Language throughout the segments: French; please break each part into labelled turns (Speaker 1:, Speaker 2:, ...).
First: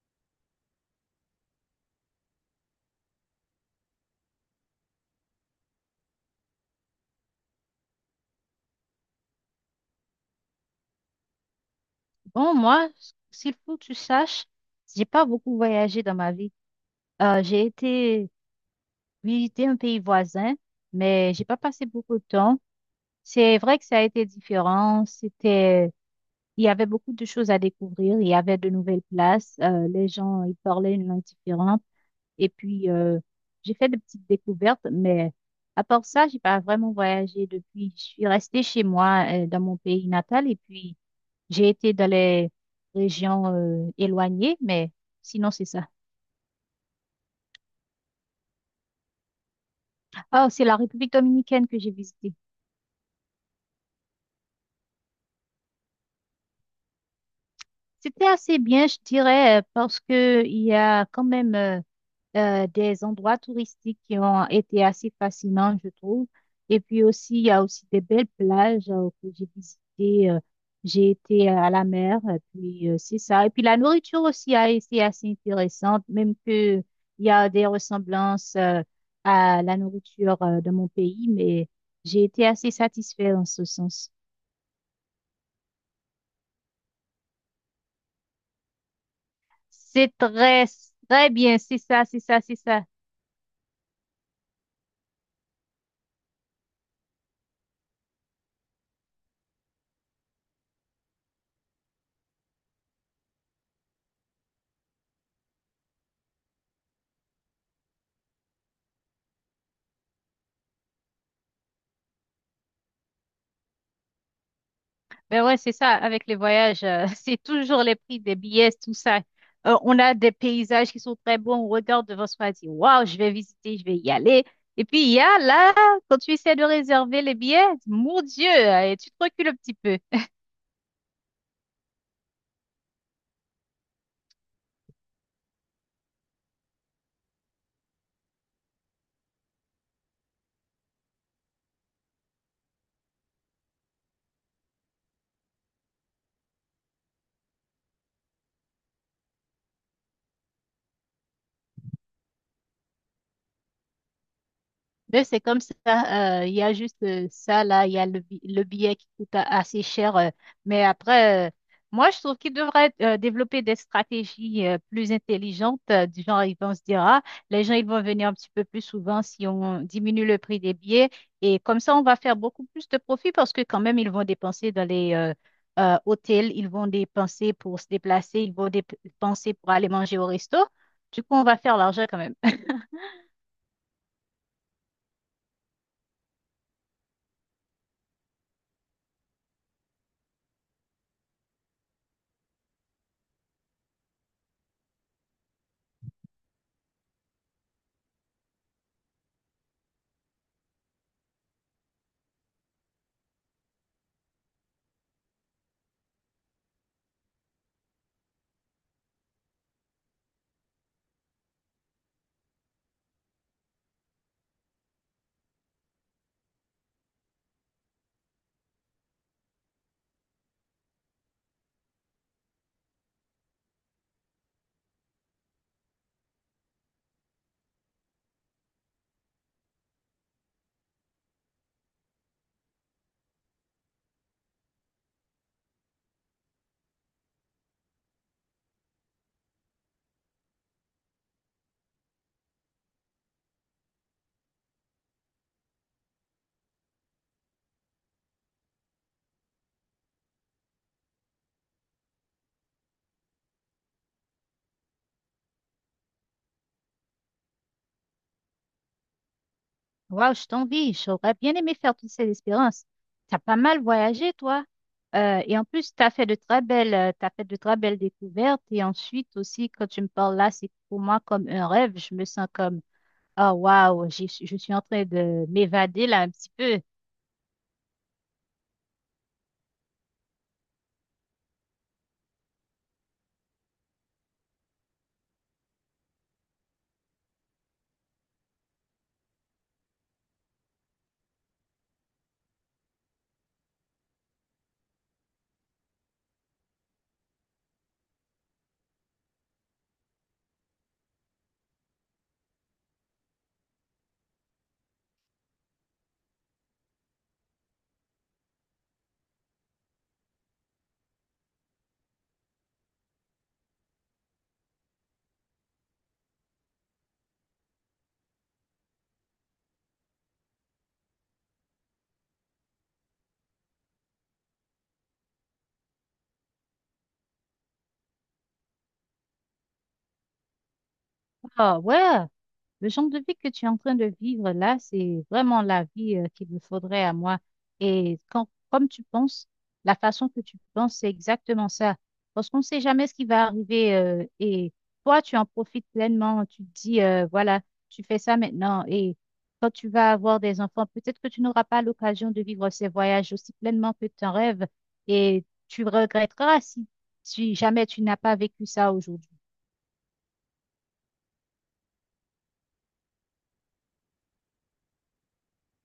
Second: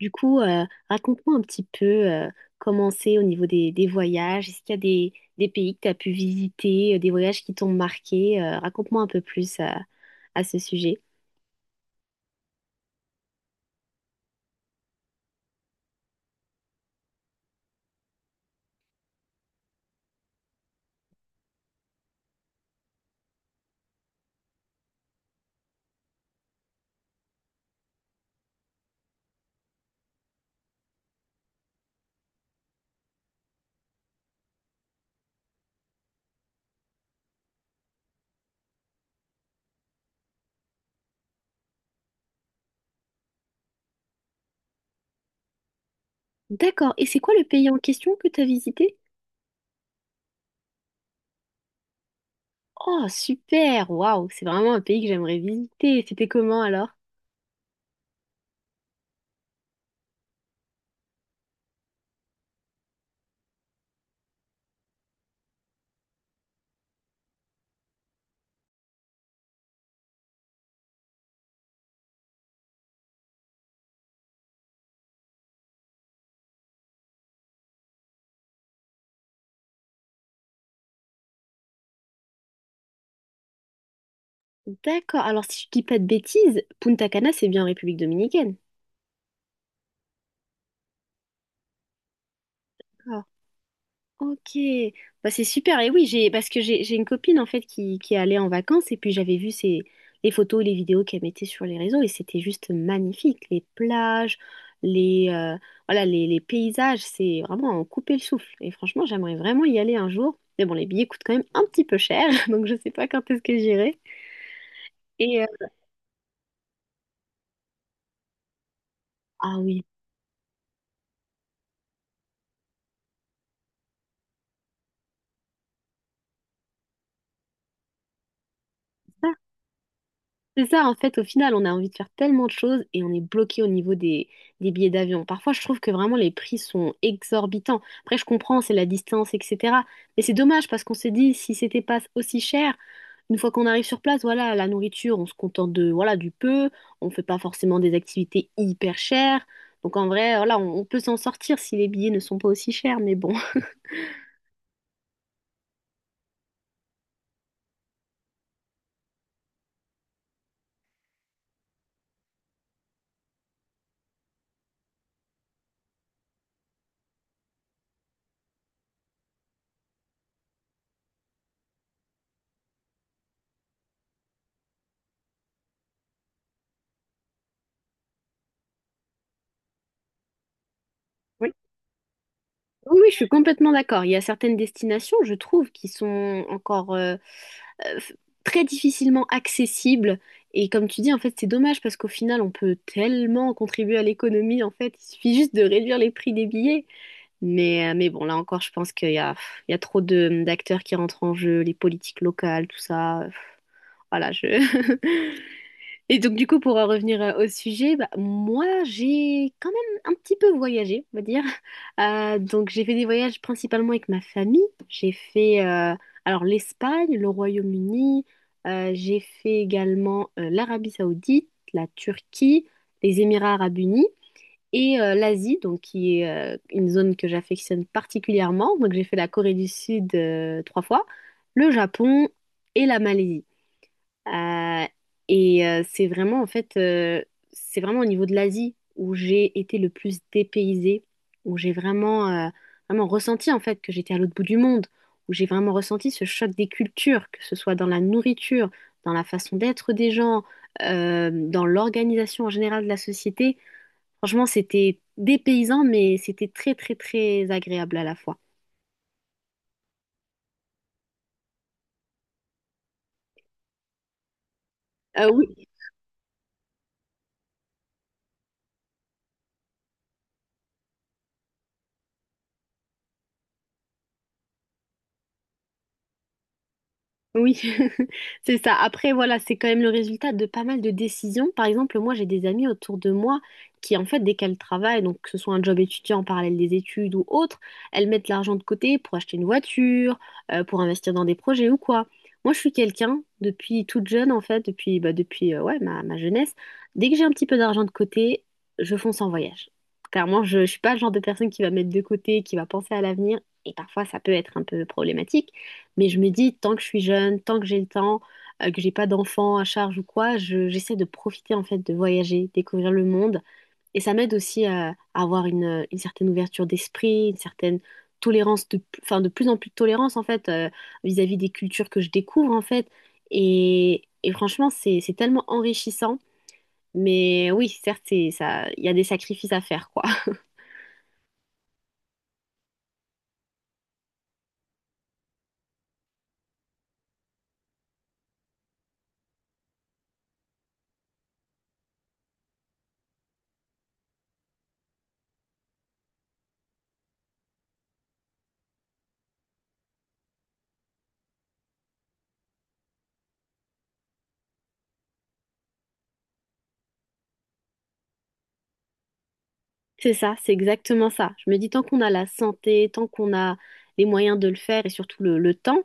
Speaker 1: Du coup, euh, Raconte-moi un petit peu comment c'est au niveau des voyages. Est-ce qu'il y a des pays que tu as pu visiter, des voyages qui t'ont marqué? Raconte-moi un peu plus à ce sujet.
Speaker 2: Bon, moi, s'il faut que tu saches, j'ai pas beaucoup voyagé dans ma vie. J'ai été visiter un pays voisin, mais j'ai pas passé beaucoup de temps. C'est vrai que ça a été différent. C'était, il y avait beaucoup de choses à découvrir. Il y avait de nouvelles places. Les gens, ils parlaient une langue différente. Et puis, j'ai fait de petites découvertes, mais à part ça, j'ai pas vraiment voyagé depuis. Je suis restée chez moi, dans mon pays natal. Et puis, j'ai été dans les régions éloignées, mais sinon c'est ça.
Speaker 1: D'accord. Et c'est quoi le pays en question que tu as visité?
Speaker 2: Ah, c'est la République dominicaine que j'ai visitée.
Speaker 1: Oh, super! Waouh! C'est vraiment un pays que j'aimerais visiter. C'était comment alors?
Speaker 2: C'était assez bien, je dirais, parce que il y a quand même des endroits touristiques qui ont été assez fascinants, je trouve. Et puis aussi, il y a aussi des belles plages que j'ai visitées. J'ai été à la mer, et puis c'est ça. Et puis la nourriture aussi a été assez intéressante, même que il y a des ressemblances à la nourriture de mon pays, mais j'ai été assez satisfaite en ce sens.
Speaker 1: D'accord. Alors, si je dis pas de bêtises, Punta Cana, c'est bien en République dominicaine.
Speaker 2: C'est très, très bien, c'est ça, c'est ça, c'est ça.
Speaker 1: Ah. Ok, bah, c'est super. Et oui, j'ai parce que j'ai une copine en fait qui est allée en vacances et puis j'avais vu les photos, les vidéos qu'elle mettait sur les réseaux et c'était juste magnifique. Les plages, les voilà, les paysages, c'est vraiment à en couper le souffle. Et franchement, j'aimerais vraiment y aller un jour. Mais bon, les billets coûtent quand même un petit peu cher, donc je sais pas quand est-ce que j'irai. Et
Speaker 2: Ben ouais,
Speaker 1: euh,
Speaker 2: c'est ça, avec les voyages, c'est toujours les prix des billets, tout ça.
Speaker 1: ah
Speaker 2: Euh,
Speaker 1: oui.
Speaker 2: on a des paysages qui sont très beaux, on regarde devant soi, on dit, waouh, je vais visiter, je vais y aller. Et puis, il y a là, quand tu essaies de réserver les billets, mon Dieu, et tu te recules un petit peu.
Speaker 1: C'est ça, en fait, au final, on a envie de faire tellement de choses et on est bloqué au niveau des billets d'avion. Parfois, je trouve que vraiment les prix sont exorbitants. Après, je comprends, c'est la distance, etc. Mais c'est dommage parce qu'on se dit, si c'était pas aussi cher, une fois qu'on arrive sur place, voilà, la nourriture, on se contente de, voilà, du peu, on fait pas forcément des activités hyper chères. Donc en vrai, voilà, on peut s'en sortir si les billets ne sont pas aussi chers, mais bon.
Speaker 2: Mais c'est comme ça, il y a juste ça là, il y a le, le billet qui coûte assez cher. Mais après, moi, je trouve qu'ils devraient développer des stratégies plus intelligentes, du genre, ils vont se dire, ah, les gens, ils vont venir un petit peu plus souvent si on diminue le prix des billets. Et comme ça, on va faire beaucoup plus de profit parce que quand même, ils vont dépenser dans les hôtels, ils vont dépenser pour se déplacer, ils vont dépenser pour aller manger au resto. Du coup, on va faire l'argent quand même.
Speaker 1: Oui, oui, je suis complètement d'accord. Il y a certaines destinations, je trouve, qui sont encore euh, f- très difficilement accessibles. Et comme tu dis, en fait, c'est dommage parce qu'au final, on peut tellement contribuer à l'économie. En fait, il suffit juste de réduire les prix des billets. Mais bon, là encore, je pense qu'il y a, pff, il y a trop d'acteurs qui rentrent en jeu, les politiques locales, tout ça. Pff. Voilà, je... Et donc, du coup, pour en revenir au sujet, bah, moi, j'ai quand même un petit peu voyagé, on va dire. Donc, j'ai fait des voyages principalement avec ma famille. J'ai fait, alors, l'Espagne, le Royaume-Uni. J'ai fait également l'Arabie Saoudite, la Turquie, les Émirats Arabes Unis et l'Asie, donc qui est une zone que j'affectionne particulièrement. Donc, j'ai fait la Corée du Sud trois fois, le Japon et la Malaisie. Euh, et euh, c'est vraiment, en fait, euh, c'est vraiment au niveau de l'Asie où j'ai été le plus dépaysée, où j'ai vraiment ressenti, en fait, que j'étais à l'autre bout du monde, où j'ai vraiment ressenti ce choc des cultures, que ce soit dans la nourriture, dans la façon d'être des gens, dans l'organisation en général de la société. Franchement, c'était dépaysant, mais c'était très, très, très agréable à la fois.
Speaker 2: Waouh, je t'envie. J'aurais bien aimé faire toute cette expérience. T'as pas mal voyagé, toi. Et en
Speaker 1: Oui,
Speaker 2: plus, t'as fait de très belles découvertes. Et ensuite aussi, quand tu me parles là, c'est pour moi comme un rêve. Je me sens comme, oh waouh, je suis en train de m'évader là un petit peu.
Speaker 1: oui, c'est ça. Après, voilà, c'est quand même le résultat de pas mal de décisions. Par exemple, moi, j'ai des amis autour de moi qui, en fait, dès qu'elles travaillent, donc que ce soit un job étudiant en parallèle des études ou autre, elles mettent l'argent de côté pour acheter une voiture, pour investir dans des projets ou quoi. Moi, je suis quelqu'un, depuis toute jeune, en fait, depuis, bah, depuis ouais, ma jeunesse, dès que j'ai un petit peu d'argent de côté, je fonce en voyage. Clairement, je ne suis pas le genre de personne qui va mettre de côté, qui va penser à l'avenir, et parfois, ça peut être un peu problématique. Mais je me dis, tant que je suis jeune, tant que j'ai le temps, que j'ai pas d'enfants à charge ou quoi, j'essaie de profiter en fait de voyager, découvrir le monde. Et ça m'aide aussi à avoir une certaine ouverture d'esprit, une certaine enfin de plus en plus de tolérance en fait vis-à-vis des cultures que je découvre en fait. Et franchement, c'est tellement enrichissant. Mais oui, certes, ça, il y a des sacrifices à faire, quoi.
Speaker 2: Oh ouais. Le genre de vie que tu es en train de vivre là, c'est vraiment la vie qu'il me faudrait à moi. Et quand, comme tu penses, la façon que tu penses, c'est exactement ça. Parce qu'on ne sait jamais ce qui va arriver. Et toi, tu en profites pleinement. Tu te dis, voilà, tu fais ça maintenant. Et quand tu vas avoir des enfants, peut-être que tu n'auras pas l'occasion de vivre ces voyages aussi pleinement que tu en rêves. Et tu regretteras si, si jamais tu n'as pas vécu ça aujourd'hui.
Speaker 1: C'est ça, c'est exactement ça. Je me dis, tant qu'on a la santé, tant qu'on a les moyens de le faire et surtout le temps,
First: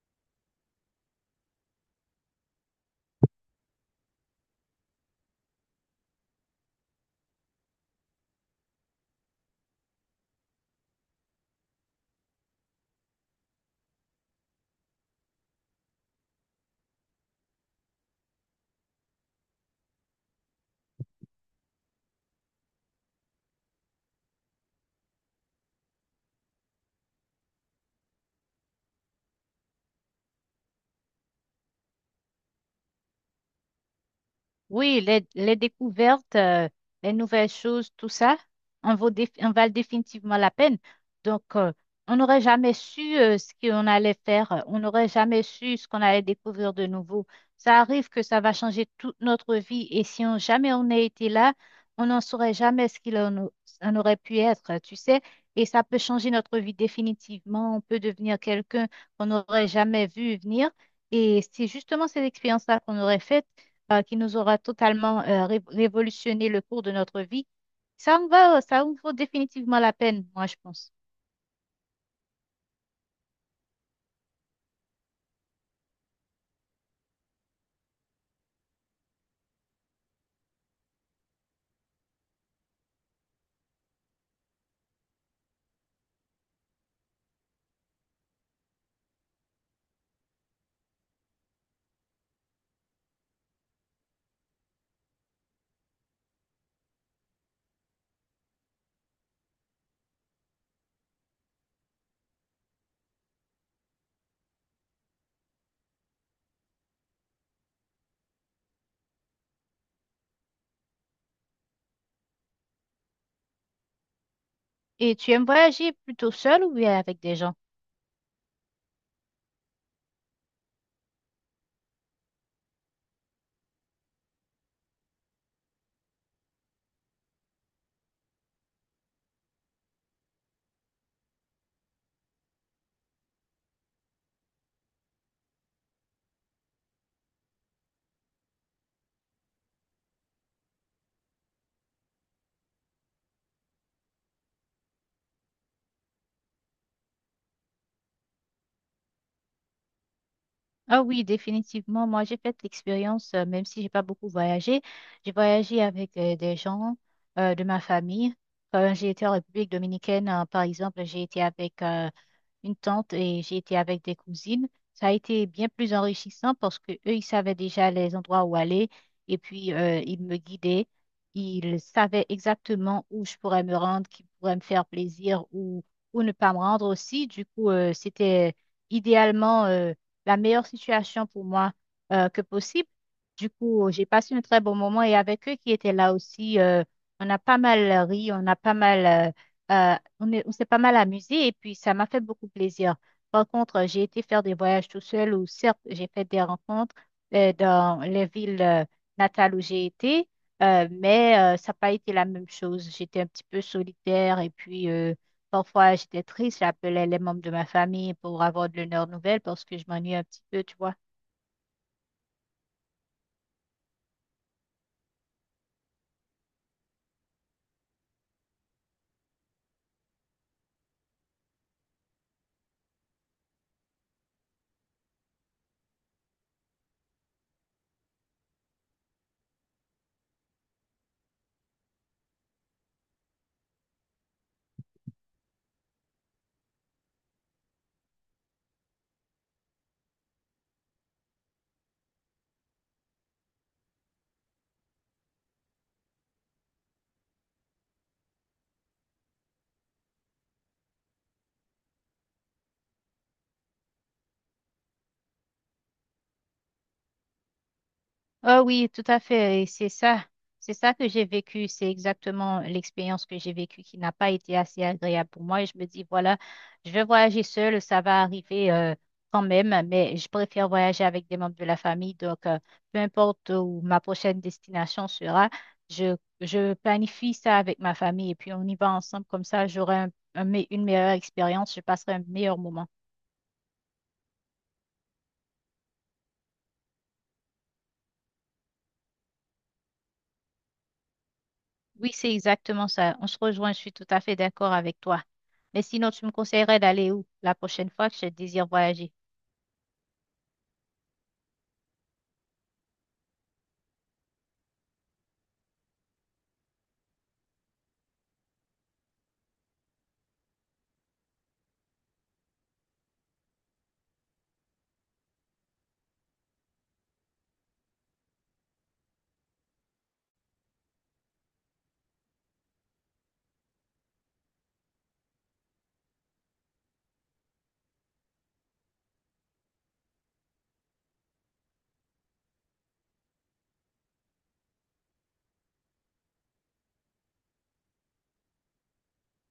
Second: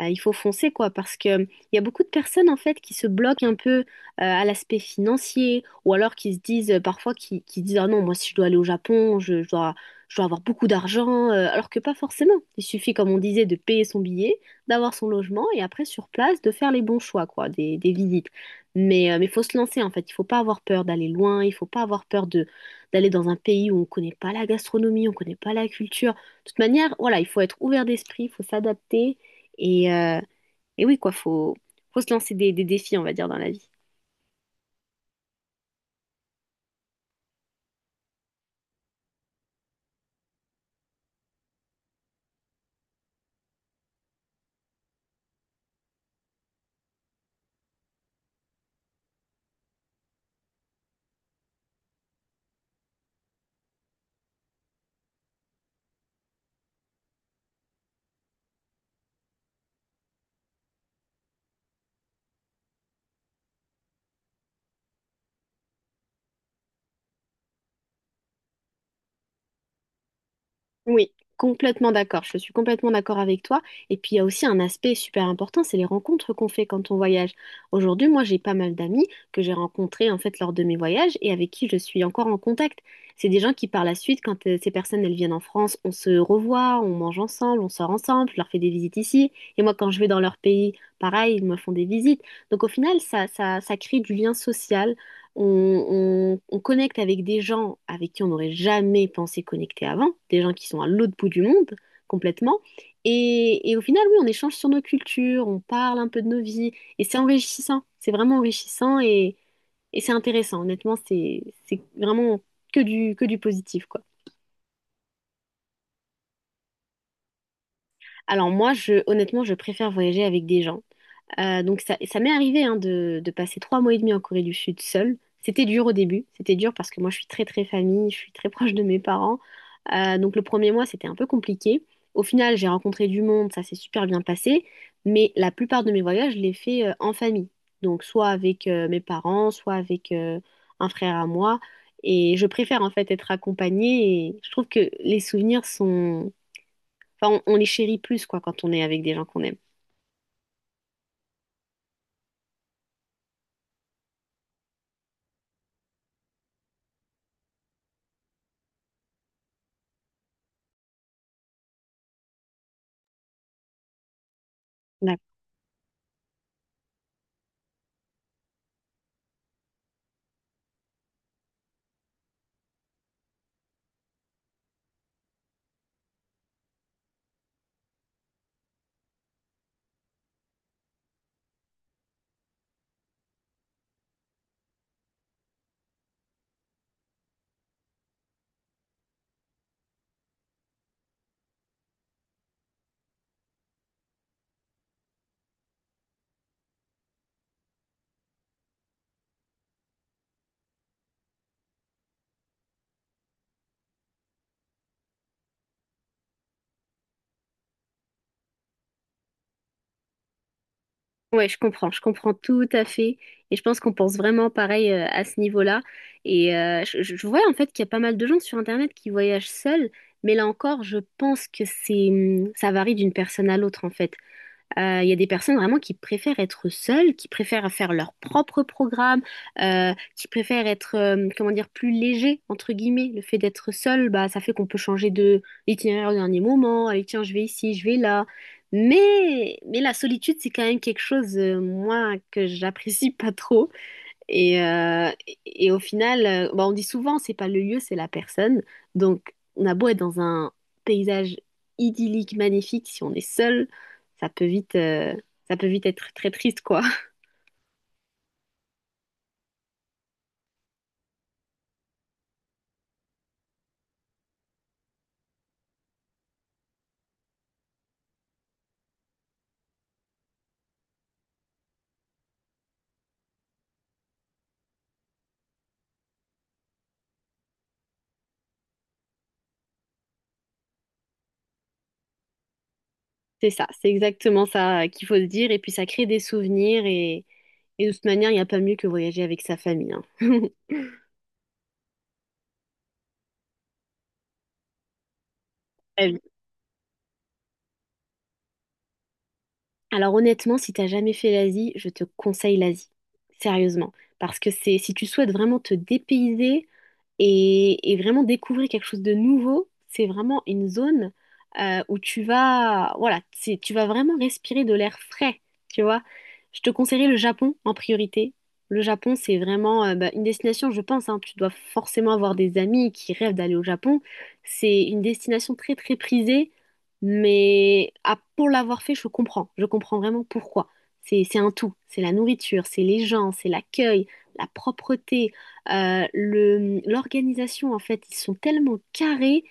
Speaker 1: il faut foncer, quoi, parce que il y a beaucoup de personnes, en fait, qui se bloquent un peu à l'aspect financier ou alors qui se disent, parfois, qui disent, ah non, moi, si je dois aller au Japon, je dois avoir beaucoup d'argent, alors que pas forcément. Il suffit, comme on disait, de payer son billet, d'avoir son logement et après, sur place, de faire les bons choix, quoi, des visites. Mais faut se lancer, en fait. Il faut pas avoir peur d'aller loin, il faut pas avoir peur de d'aller dans un pays où on ne connaît pas la gastronomie, on ne connaît pas la culture. De toute manière, voilà, il faut être ouvert d'esprit, il faut s'adapter. Et, euh, et oui, quoi, faut se lancer des défis, on va dire, dans la vie.
Speaker 2: Oui, les découvertes, les nouvelles choses, tout ça, en valent définitivement la peine. Donc, on n'aurait jamais su ce qu'on allait faire, on n'aurait jamais su ce qu'on allait découvrir de nouveau. Ça arrive que ça va changer toute notre vie et si on, jamais on a été là, on n'en saurait jamais ce qu'il en, au- en aurait pu être, tu sais, et ça peut changer notre vie définitivement. On peut devenir quelqu'un qu'on n'aurait jamais vu venir. Et c'est justement ces expériences-là qu'on aurait faites qui nous aura totalement révolutionné le cours de notre vie, ça en vaut définitivement la peine, moi, je pense.
Speaker 1: Oui, complètement d'accord. Je suis complètement d'accord avec toi. Et puis il y a aussi un aspect super important, c'est les rencontres qu'on fait quand on voyage. Aujourd'hui, moi, j'ai pas mal d'amis que j'ai rencontrés en fait lors de mes voyages et avec qui je suis encore en contact. C'est des gens qui par la suite, quand ces personnes elles viennent en France, on se revoit, on mange ensemble, on sort ensemble, je leur fais des visites ici. Et moi, quand je vais dans leur pays, pareil, ils me font des visites. Donc au final, ça crée du lien social. On connecte avec des gens avec qui on n'aurait jamais pensé connecter avant, des gens qui sont à l'autre bout du monde complètement. Et au final, oui, on échange sur nos cultures, on parle un peu de nos vies, et c'est enrichissant, c'est vraiment enrichissant et c'est intéressant. Honnêtement, c'est vraiment que du positif, quoi.
Speaker 2: Et tu aimes voyager plutôt seul ou bien avec des gens?
Speaker 1: Alors moi, honnêtement, je préfère voyager avec des gens. Donc ça m'est arrivé hein, de passer trois mois et demi en Corée du Sud seule. C'était dur au début, c'était dur parce que moi je suis très très famille, je suis très proche de mes parents. Donc le premier mois c'était un peu compliqué. Au final j'ai rencontré du monde, ça s'est super bien passé, mais la plupart de mes voyages je les fais en famille. Donc soit avec mes parents, soit avec un frère à moi. Et je préfère en fait être accompagnée et je trouve que les souvenirs sont... Enfin on les chérit plus quoi quand on est avec des gens qu'on aime.
Speaker 2: Ah oui, définitivement. Moi, j'ai fait l'expérience, même si j'ai pas beaucoup voyagé, j'ai voyagé avec des gens de ma famille. Quand j'ai été en République dominicaine, par exemple, j'ai été avec une tante et j'ai été avec des cousines. Ça a été bien plus enrichissant parce que eux, ils savaient déjà les endroits où aller et puis ils me guidaient. Ils savaient exactement où je pourrais me rendre, qui pourrait me faire plaisir ou ne pas me rendre aussi. Du coup, c'était idéalement la meilleure situation pour moi que possible. Du coup, j'ai passé un très bon moment et avec eux qui étaient là aussi, on a pas mal ri, on s'est pas mal amusé et puis ça m'a fait beaucoup plaisir. Par contre, j'ai été faire des voyages tout seul où certes, j'ai fait des rencontres dans les villes natales où j'ai été, mais ça n'a pas été la même chose. J'étais un petit peu solitaire et puis parfois j'étais triste. J'appelais les membres de ma famille pour avoir de l'honneur nouvelle parce que je m'ennuie un petit peu, tu vois.
Speaker 1: Ouais, je comprends tout à fait. Et je pense qu'on pense vraiment pareil à ce niveau-là. Je vois en fait qu'il y a pas mal de gens sur Internet qui voyagent seuls, mais là encore, je pense que ça varie d'une personne à l'autre en fait. Il y a des personnes vraiment qui préfèrent être seules, qui préfèrent faire leur propre programme, qui préfèrent être, comment dire, plus léger, entre guillemets. Le fait d'être seul, bah, ça fait qu'on peut changer de l'itinéraire au dernier moment. Allez, tiens, je vais ici, je vais là. Mais la solitude, c'est quand même quelque chose, moi, que j'apprécie pas trop. Et au final, bah, on dit souvent, c'est pas le lieu, c'est la personne. Donc, on a beau être dans un paysage idyllique, magnifique, si on est seul, ça peut vite, euh, ça peut vite être très triste, quoi.
Speaker 2: Ah oui, tout à fait. Et c'est ça. C'est ça que j'ai vécu. C'est exactement l'expérience que j'ai vécue qui n'a pas été assez agréable pour moi. Et je me dis, voilà, je vais voyager seule, ça va arriver quand même, mais je préfère voyager avec des membres de la famille. Donc, peu importe où ma prochaine destination sera, je planifie ça avec ma famille et puis on y va ensemble. Comme ça, j'aurai une meilleure expérience, je passerai un meilleur moment.
Speaker 1: C'est ça, c'est exactement ça qu'il faut se dire. Et puis, ça crée des souvenirs. Et de toute manière, il n'y a pas mieux que voyager avec sa famille, hein.
Speaker 2: Oui, c'est exactement ça. On se rejoint, je suis tout à fait d'accord avec toi. Mais sinon,
Speaker 1: Euh,
Speaker 2: tu me conseillerais d'aller où la prochaine fois que je désire voyager?
Speaker 1: Alors, honnêtement, si t'as jamais fait l'Asie, je te conseille l'Asie. Sérieusement. Parce que si tu souhaites vraiment te dépayser, et vraiment découvrir quelque chose de nouveau, c'est vraiment une zone où tu vas, voilà, tu vas vraiment respirer de l'air frais, tu vois. Je te conseillerais le Japon en priorité. Le Japon, c'est vraiment bah, une destination, je pense, hein, tu dois forcément avoir des amis qui rêvent d'aller au Japon. C'est une destination très, très prisée, mais ah, pour l'avoir fait, je comprends. Je comprends vraiment pourquoi. C'est un tout. C'est la nourriture, c'est les gens, c'est l'accueil, la propreté. L'organisation, en fait, ils sont tellement carrés,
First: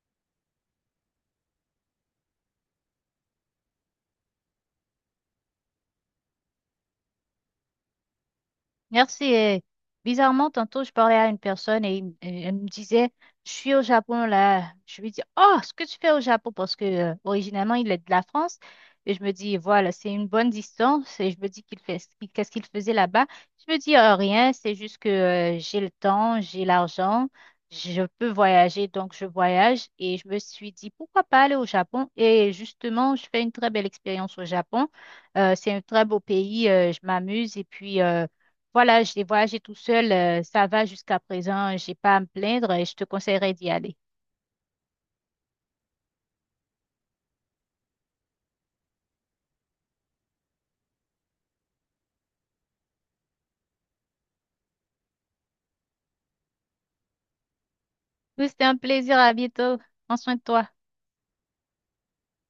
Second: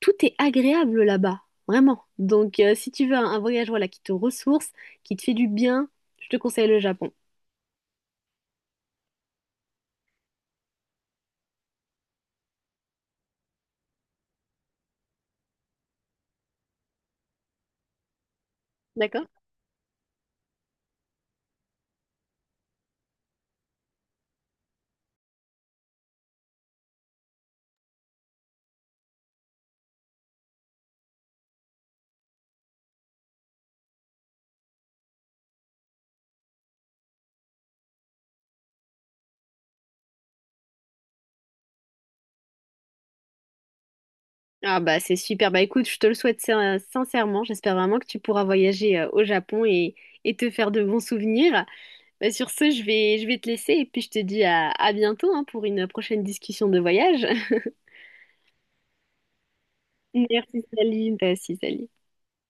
Speaker 1: tout est agréable là-bas, vraiment. Donc, si tu veux un voyage voilà, qui te ressource, qui te fait du bien, je te conseille le Japon.
Speaker 2: Merci. Et bizarrement, tantôt, je parlais à une personne et, il et elle me disait, je suis au Japon là. Je lui dis, oh, ce que tu fais au Japon, parce que originalement, il est de la France. Et je
Speaker 1: D'accord?
Speaker 2: me dis, voilà, c'est une bonne distance. Et je me dis qu'est-ce qu'il faisait là-bas? Je me dis, rien, c'est juste que j'ai le temps, j'ai l'argent, je peux voyager, donc je voyage. Et je me suis dit, pourquoi pas aller au Japon? Et justement, je fais une très belle expérience au Japon. C'est un très beau pays, je m'amuse et puis voilà, j'ai voyagé tout seul, ça va jusqu'à présent, j'ai pas à me plaindre et je te conseillerais d'y aller.
Speaker 1: Ah bah c'est super, bah écoute, je te le souhaite sincèrement, j'espère vraiment que tu pourras voyager au Japon et te faire de bons souvenirs. Bah, sur ce, je vais te laisser et puis je te dis à bientôt hein, pour une prochaine discussion de voyage.
Speaker 2: Oui, c'était un plaisir, à bientôt. Prends soin de
Speaker 1: Merci
Speaker 2: toi.
Speaker 1: Saline, toi aussi Saline.